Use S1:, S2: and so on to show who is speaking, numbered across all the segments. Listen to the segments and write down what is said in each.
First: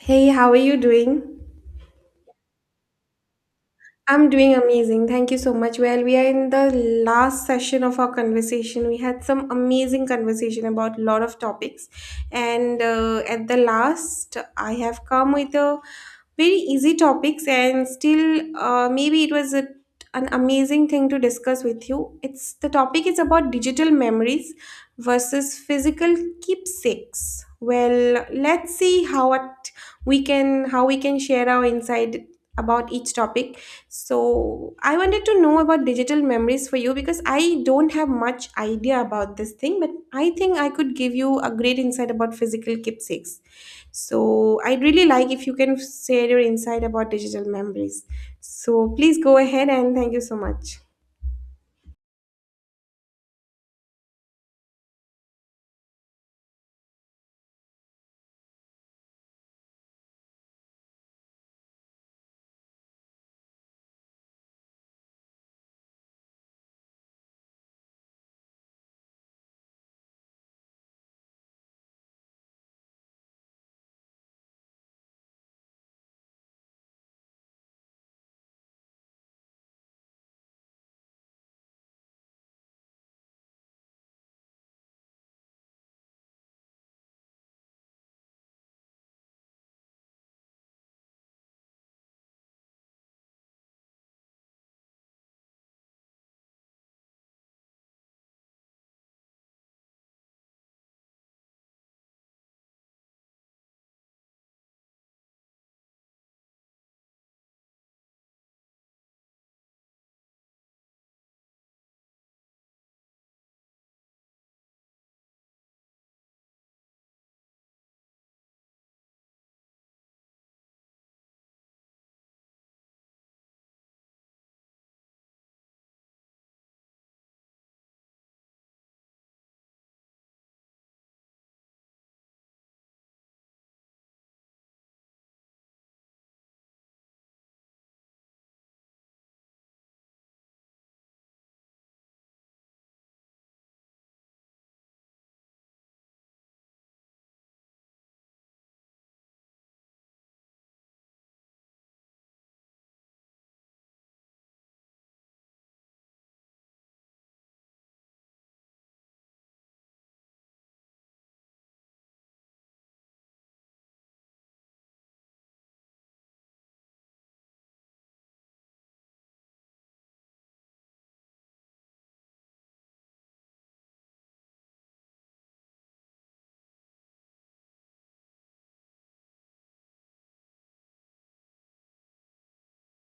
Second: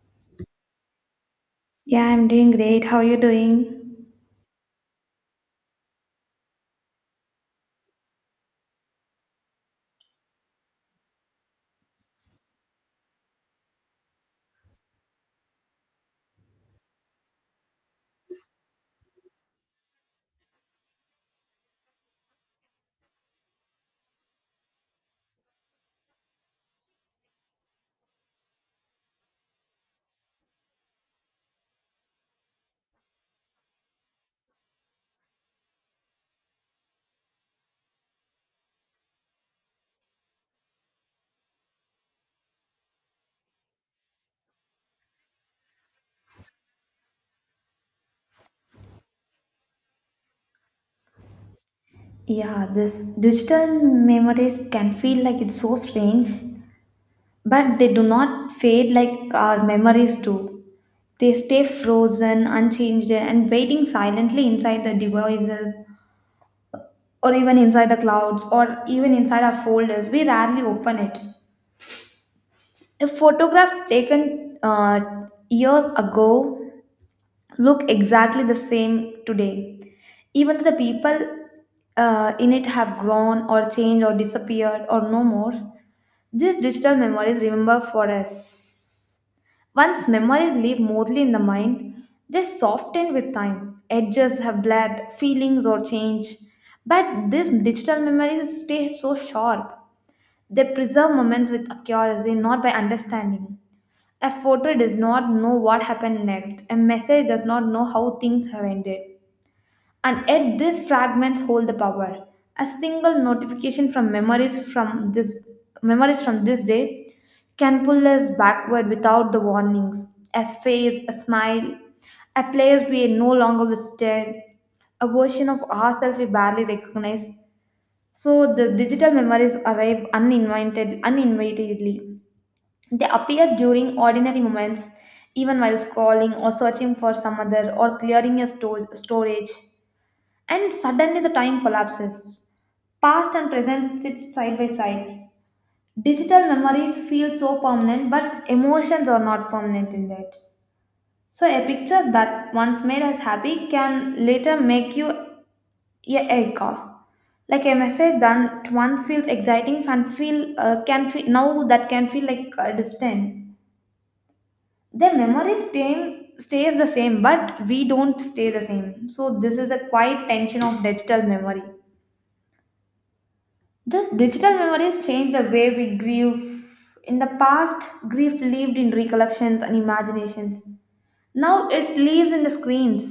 S1: Hey, how are you doing?
S2: Yeah, I'm doing great. How are you doing?
S1: I'm doing amazing. Thank you so much. Well, we are in the last session of our conversation. We had some amazing conversation about a lot of topics, and at the last, I have come with a very easy topics, and still, maybe it was an amazing thing to discuss with you. It's the topic is about digital memories versus physical keepsakes. Well, let's see how we can share our insight about each topic. So I wanted to know about digital memories for you because I don't have much idea about this thing, but I think I could give you a great insight about physical keepsakes. So I'd really like if you can share your insight about digital memories. So please go ahead and thank you so much.
S2: Yeah, this digital memories can feel like it's so strange, but they do not fade like our memories do. They stay frozen, unchanged, and waiting silently inside the devices or even inside the clouds or even inside our folders. We rarely open it. A photograph taken years ago look exactly the same today even though the people in it have grown or changed or disappeared or no more, these digital memories remember for us. Once memories live mostly in the mind, they soften with time, edges have blurred, feelings or change, but these digital memories stay so sharp. They preserve moments with accuracy, not by understanding. A photo does not know what happened next. A message does not know how things have ended. And yet, these fragments hold the power. A single notification from memories from this day can pull us backward without the warnings. A face, a smile, a place we no longer visited, a version of ourselves we barely recognize. So the digital memories arrive uninvited, uninvitedly. They appear during ordinary moments, even while scrolling or searching for some other or clearing your storage, and suddenly the time collapses. Past and present sit side by side. Digital memories feel so permanent, but emotions are not permanent in that. So, a picture that once made us happy can later make you a echo. Like a message that once feels exciting and feel can feel now that can feel like distant. Their memory staying stays the same, but we don't stay the same. So this is a quiet tension of digital memory. This digital memories change the way we grieve. In the past, grief lived in recollections and imaginations. Now it lives in the screens.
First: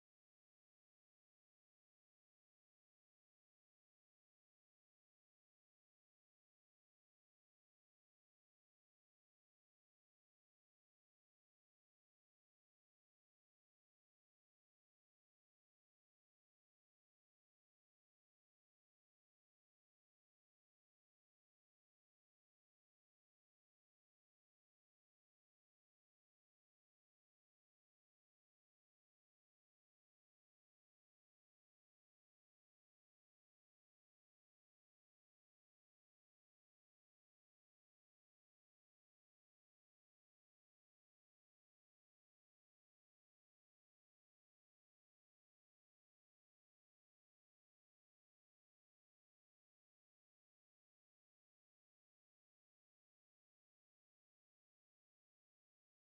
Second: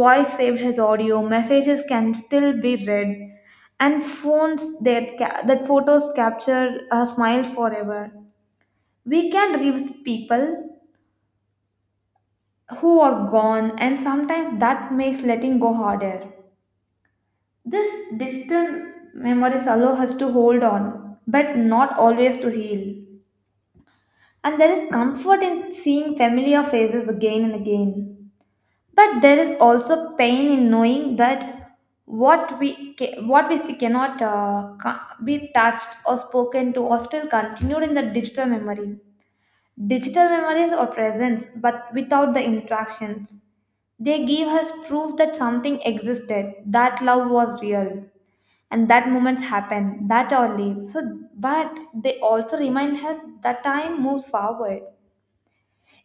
S2: Voice saved as audio messages can still be read, and phones that photos capture our smiles forever. We can revisit people who are gone, and sometimes that makes letting go harder. This digital memories allow us to hold on, but not always to heal. And there is comfort in seeing familiar faces again and again. But there is also pain in knowing that what we see cannot be touched or spoken to or still continued in the digital memory. Digital memories are present, but without the interactions. They give us proof that something existed, that love was real, and that moments happen, that are live. So, but they also remind us that time moves forward,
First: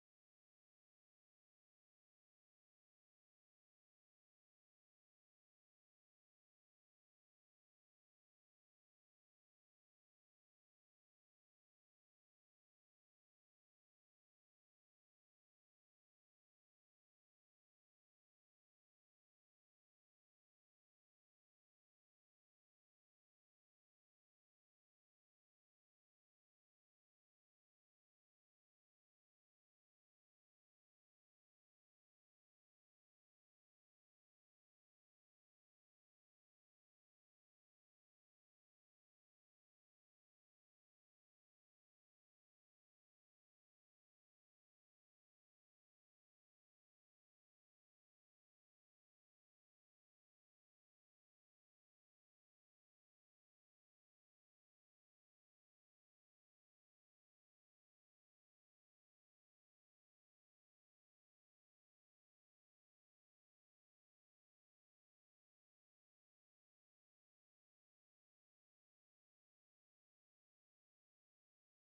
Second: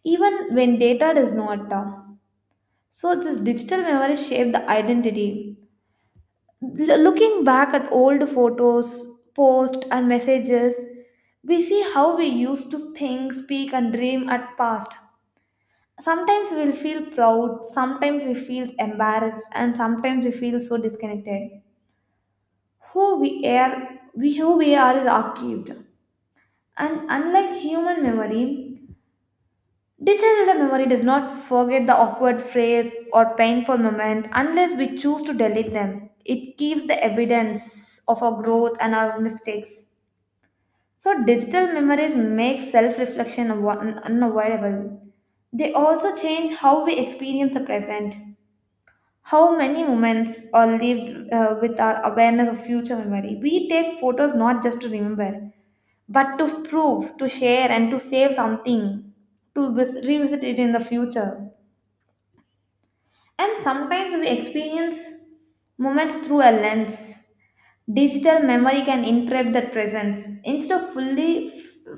S2: even when data does not. So, this digital memory shaped the identity. Looking back at old photos, posts, and messages, we see how we used to think, speak, and dream at past. Sometimes we'll feel proud, sometimes we feel embarrassed, and sometimes we feel so disconnected. Who we are, we who we are is archived. And unlike human memory, digital memory does not forget the awkward phrase or painful moment unless we choose to delete them. It keeps the evidence of our growth and our mistakes. So digital memories make self-reflection unavoidable. They also change how we experience the present. How many moments are lived with our awareness of future memory? We take photos not just to remember, but to prove, to share, and to save something, to revisit it in the future. And sometimes we experience moments through a lens. Digital memory can interrupt that presence. Instead of fully,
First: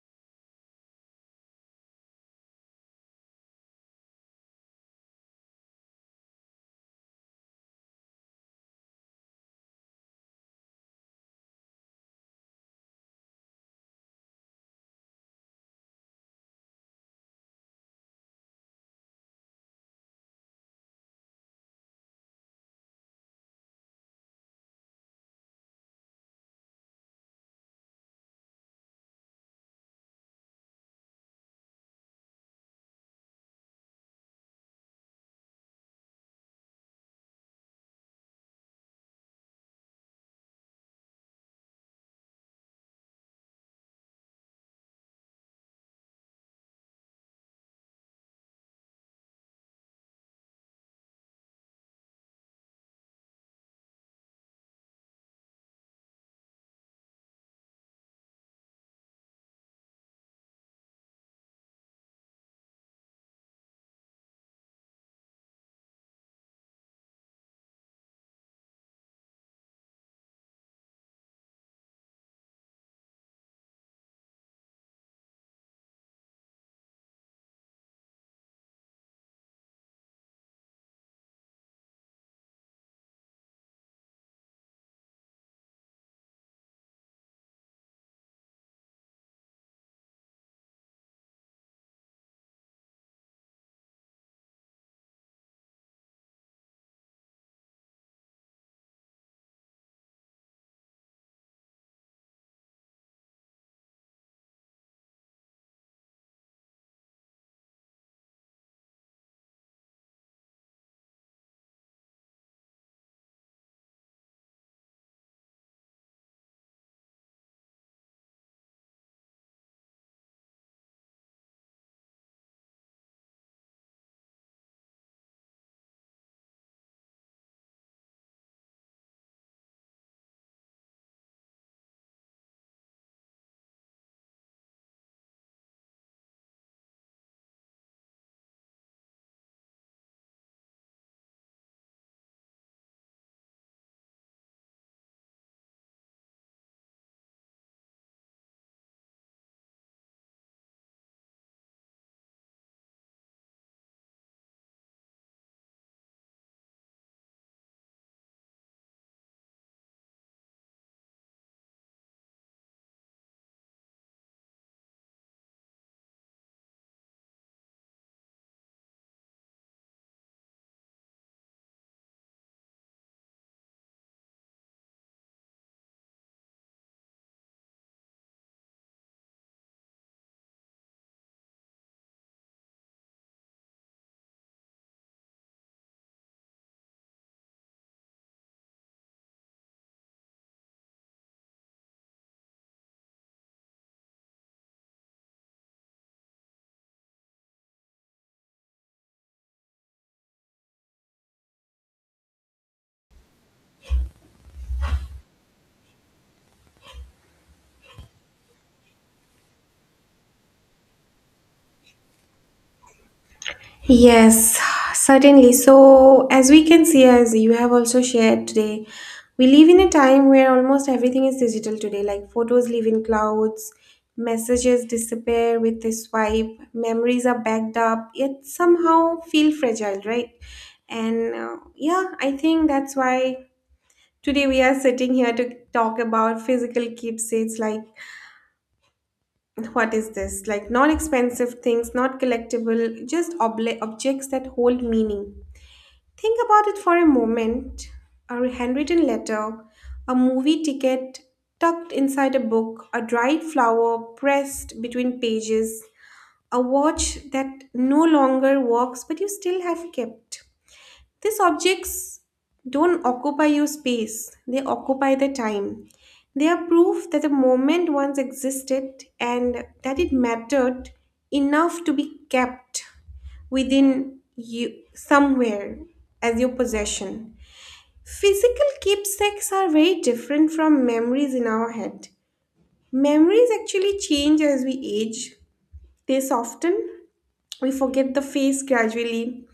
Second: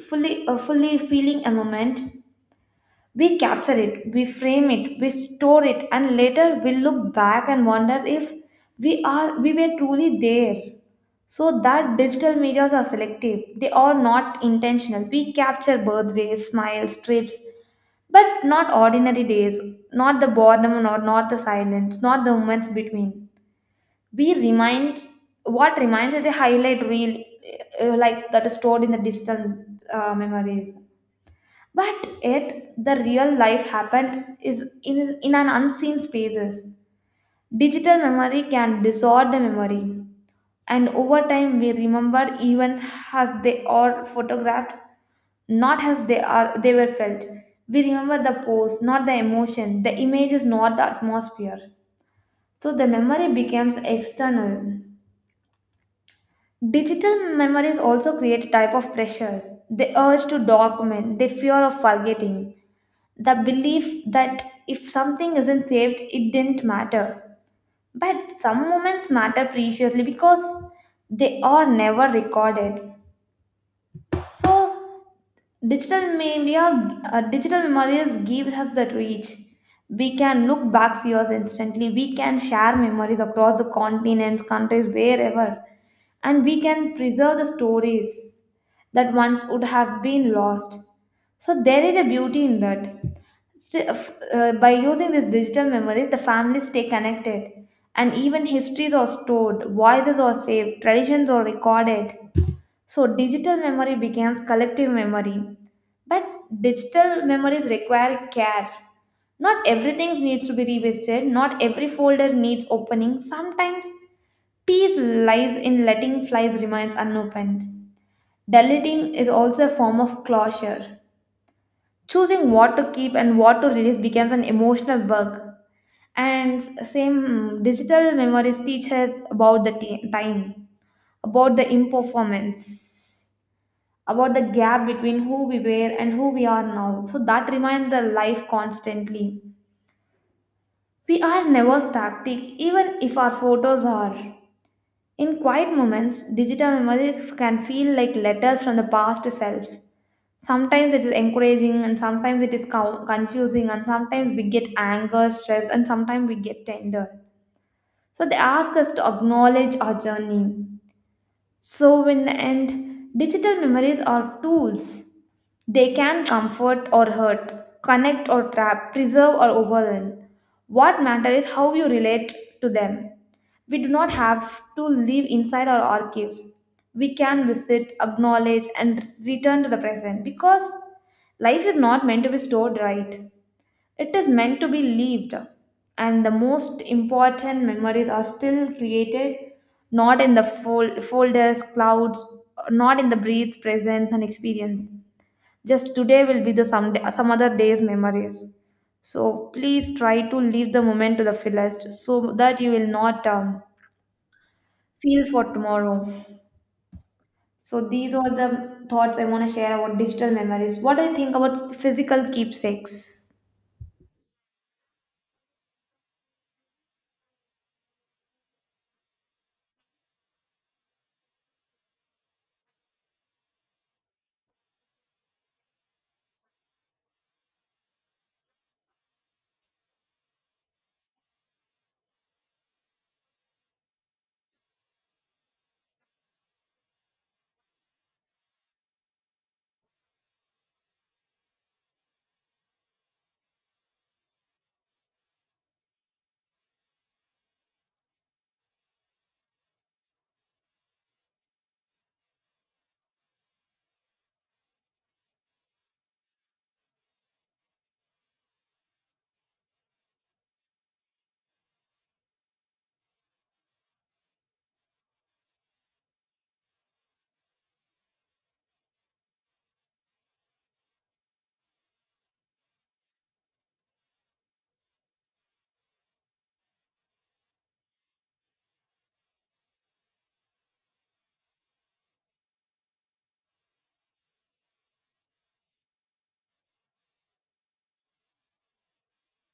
S2: fully, uh, fully feeling a moment, we capture it, we frame it, we store it, and later we look back and wonder if we were truly there. So that digital medias are selective. They are not intentional. We capture birthdays, smiles, trips, but not ordinary days, not the boredom or not the silence, not the moments between. We remind what reminds is a highlight reel, like that is stored in the digital memories. But yet, the real life happened is in an unseen spaces. Digital memory can distort the memory, and over time we remember events as they are photographed, not as they were felt. We remember the pose, not the emotion. The image is not the atmosphere. So the memory becomes external. Digital memories also create a type of pressure. The urge to document, the fear of forgetting, the belief that if something isn't saved, it didn't matter. But some moments matter preciously because they are never recorded. So digital memories gives us that reach. We can look back years instantly. We can share memories across the continents, countries, wherever, and we can preserve the stories that once would have been lost. So there is a beauty in that. By using these digital memories, the families stay connected, and even histories are stored, voices are saved, traditions are recorded. So digital memory becomes collective memory. But digital memories require care. Not everything needs to be revisited, not every folder needs opening. Sometimes peace lies in letting files remain unopened. Deleting is also a form of closure. Choosing what to keep and what to release becomes an emotional work. And same digital memories teach us about the time, about the imperformance, about the gap between who we were and who we are now. So that reminds the life constantly. We are never static, even if our photos are. In quiet moments, digital memories can feel like letters from the past selves. Sometimes it is encouraging, and sometimes it is confusing, and sometimes we get anger, stress, and sometimes we get tender. So they ask us to acknowledge our journey. So, in the end, digital memories are tools. They can comfort or hurt, connect or trap, preserve or overwhelm. What matters is how you relate to them. We do not have to live inside our archives. We can visit, acknowledge, and return to the present because life is not meant to be stored right. It is meant to be lived. And the most important memories are still created not in the folders, clouds, not in the breath, presence, and experience. Just today will be the some day, some other day's memories. So please try to leave the moment to the fullest so that you will not feel for tomorrow. So these are the thoughts I want to share about digital memories. What do you think about physical keepsakes?
S1: Yes, certainly. So, as we can see, as you have also shared today, we live in a time where almost everything is digital today. Like photos live in clouds, messages disappear with a swipe, memories are backed up, yet somehow feel fragile, right? And yeah, I think that's why today we are sitting here to talk about physical keepsakes like what is this? Like not expensive things, not collectible, just obli objects that hold meaning. Think about it for a moment, a handwritten letter, a movie ticket tucked inside a book, a dried flower pressed between pages, a watch that no longer works but you still have kept. These objects don't occupy your space, they occupy the time. They are proof that the moment once existed and that it mattered enough to be kept within you somewhere as your possession. Physical keepsakes are very different from memories in our head. Memories actually change as we age. They soften. We forget the face gradually,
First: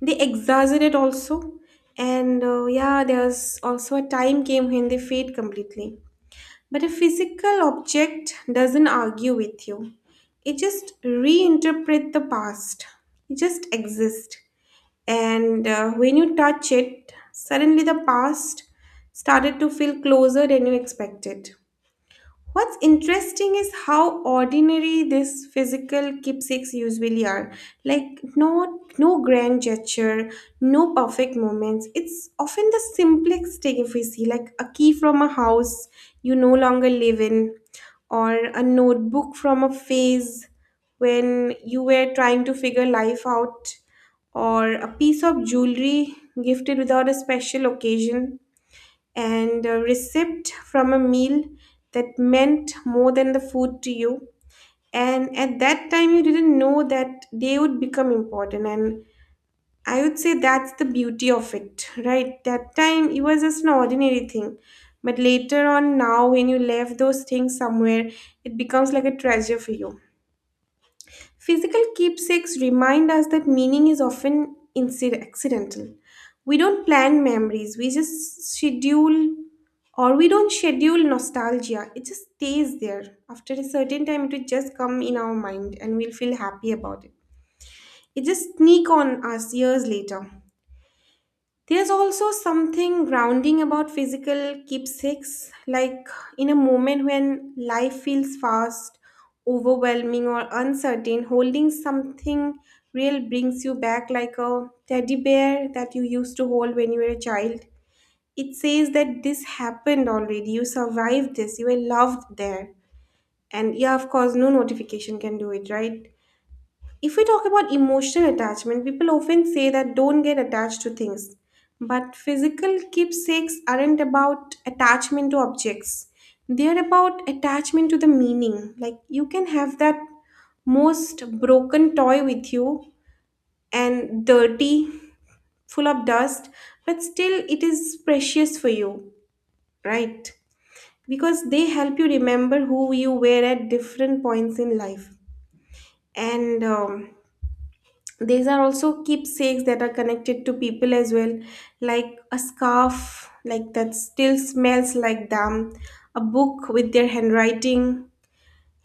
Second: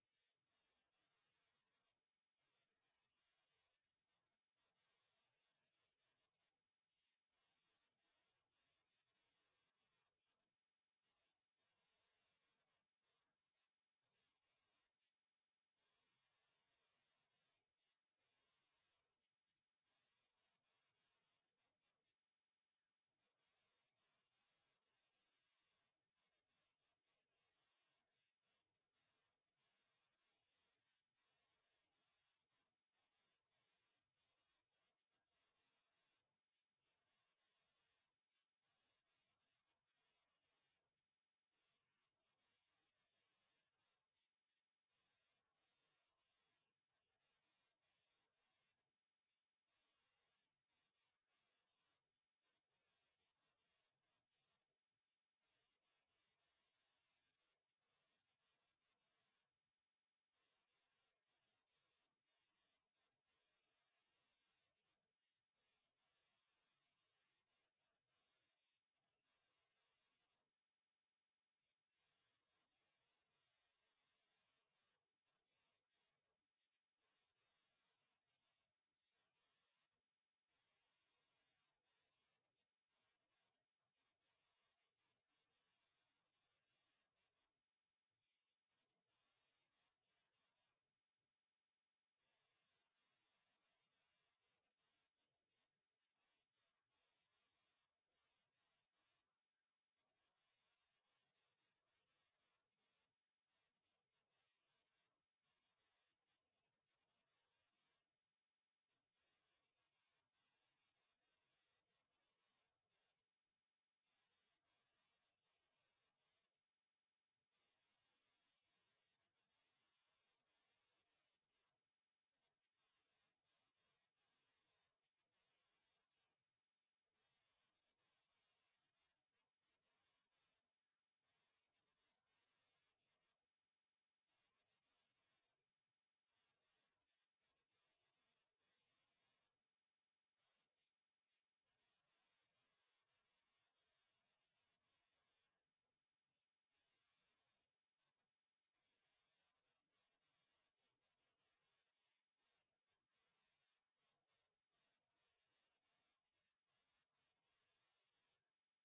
S1: they exaggerate also, and yeah, there's also a time came when they fade completely, but a physical object doesn't argue with you, it just reinterpret the past, it just exists. And when you touch it, suddenly the past started to feel closer than you expected. What's interesting is how ordinary this physical keepsakes usually are. Like no grand gesture, no perfect moments. It's often the simplest thing if we see, like a key from a house you no longer live in, or a notebook from a phase when you were trying to figure life out, or a piece of jewelry gifted without a special occasion and a receipt from a meal that meant more than the food to you. And at that time, you didn't know that they would become important. And I would say that's the beauty of it, right? That time, it was just an ordinary thing. But later on, now, when you left those things somewhere, it becomes like a treasure for you. Physical keepsakes remind us that meaning is often accidental. We don't plan memories, we just schedule, or we don't schedule nostalgia. It just stays there. After a certain time, it will just come in our mind and we'll feel happy about it. It just sneak on us years later. There's also something grounding about physical keepsakes, like in a moment when life feels fast, overwhelming, or uncertain, holding something real brings you back like a teddy bear that you used to hold when you were a child. It says that this happened already, you survived this, you were loved there. And yeah, of course, no notification can do it, right? If we talk about emotional attachment, people often say that don't get attached to things. But physical keepsakes aren't about attachment to objects, they're about attachment to the meaning. Like you can have that most broken toy with you and dirty, full of dust, but still it is precious for you, right? Because they help you remember who you were at different points in life. And these are also keepsakes that are connected to people as well, like a scarf like that still smells like them, a book with their handwriting,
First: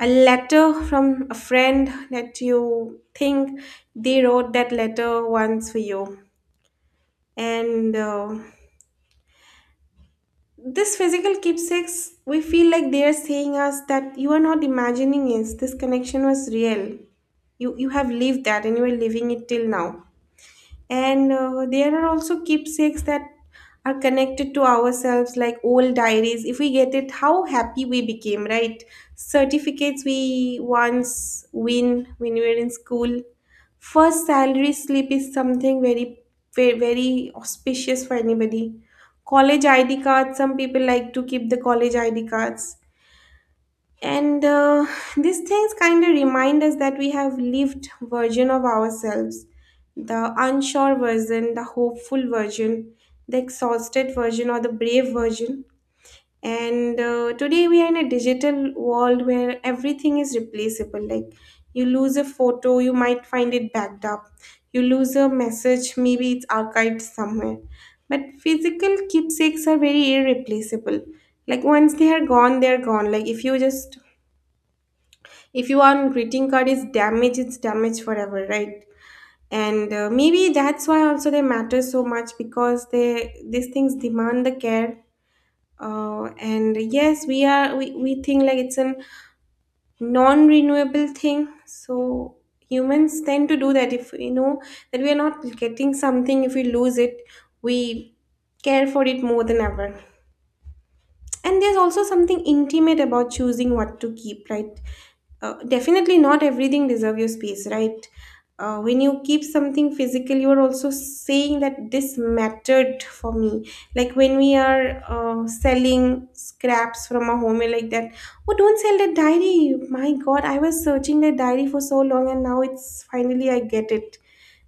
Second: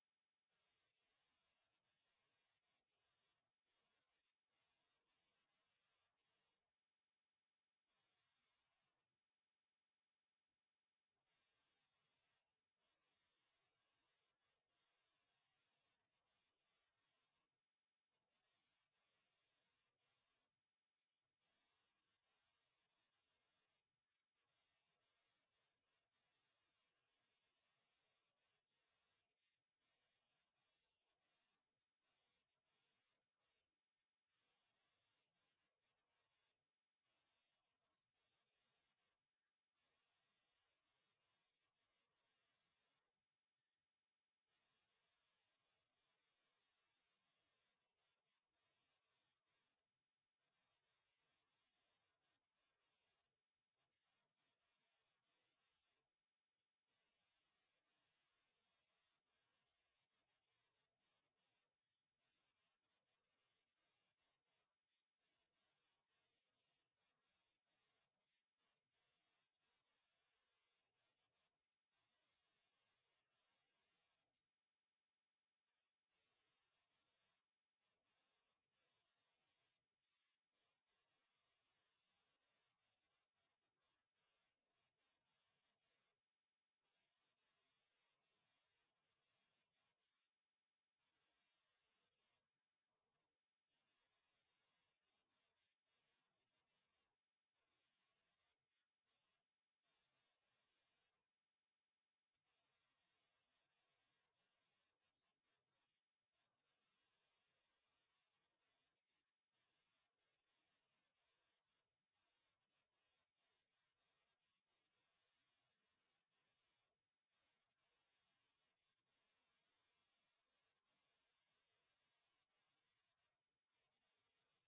S1: a letter from a friend that you think they wrote that letter once for you. And this physical keepsakes, we feel like they are saying us that you are not imagining it. This connection was real. You have lived that and you are living it till now. And there are also keepsakes that are connected to ourselves like old diaries, if we get it how happy we became, right? Certificates we once win when we were in school, first salary slip is something very, very, very auspicious for anybody, college id cards, some people like to keep the college id cards. And these things kind of remind us that we have lived version of ourselves, the unsure version, the hopeful version, the exhausted version, or the brave version. And today we are in a digital world where everything is replaceable. Like you lose a photo, you might find it backed up. You lose a message, maybe it's archived somewhere. But physical keepsakes are very irreplaceable. Like once they are gone, they are gone. Like if you want greeting card is damaged, it's damaged forever, right? And maybe that's why also they matter so much because they these things demand the care. uh, and yes, we think like it's a non-renewable thing, so humans tend to do that. If we know that we are not getting something, if we lose it, we care for it more than ever. And there's also something intimate about choosing what to keep, right? Definitely not everything deserves your space, right? When you keep something physical, you are also saying that this mattered for me. Like when we are selling scraps from our home, we're like that, oh, don't sell that diary, my god, I was searching that diary for so long and now it's finally I get it.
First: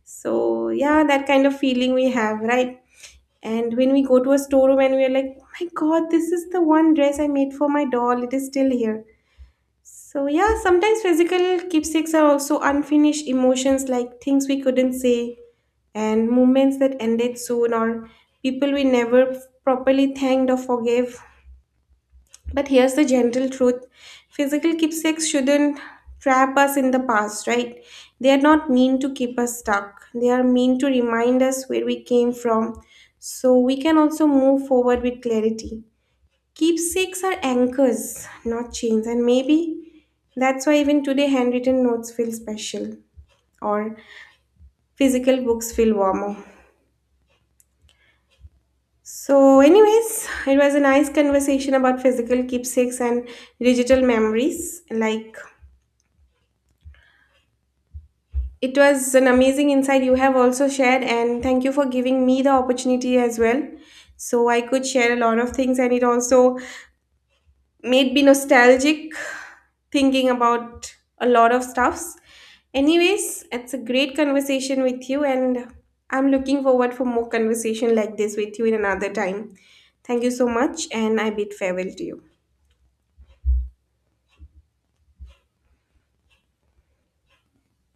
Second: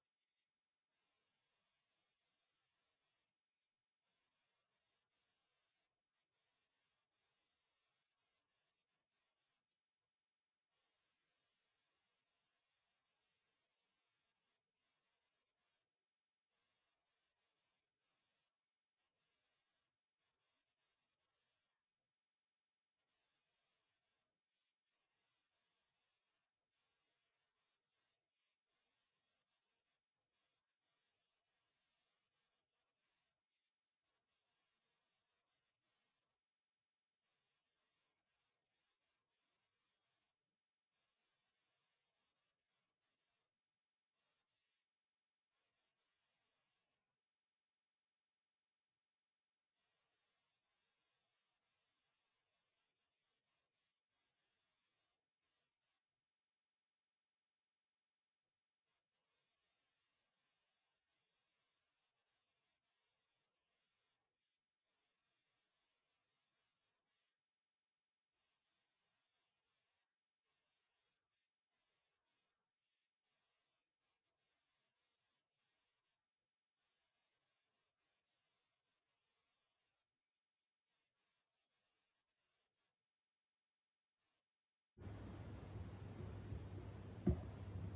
S1: So yeah, that kind of feeling we have, right? And when we go to a storeroom and we're like, oh my god, this is the one dress I made for my doll, it is still here. So, yeah, sometimes physical keepsakes are also unfinished emotions like things we couldn't say and moments that ended soon or people we never properly thanked or forgave. But here's the general truth, physical keepsakes shouldn't trap us in the past, right? They are not meant to keep us stuck, they are meant to remind us where we came from so we can also move forward with clarity. Keepsakes are anchors, not chains, and maybe that's why even today handwritten notes feel special or physical books feel warmer. So, anyways, it was a nice conversation about physical keepsakes and digital memories. Like, it was an amazing insight you have also shared, and thank you for giving me the opportunity as well. So I could share a lot of things, and it also made me nostalgic thinking about a lot of stuffs. Anyways, it's a great conversation with you, and I'm looking forward for more conversation like this with you in another time. Thank you so much, and I bid farewell to you.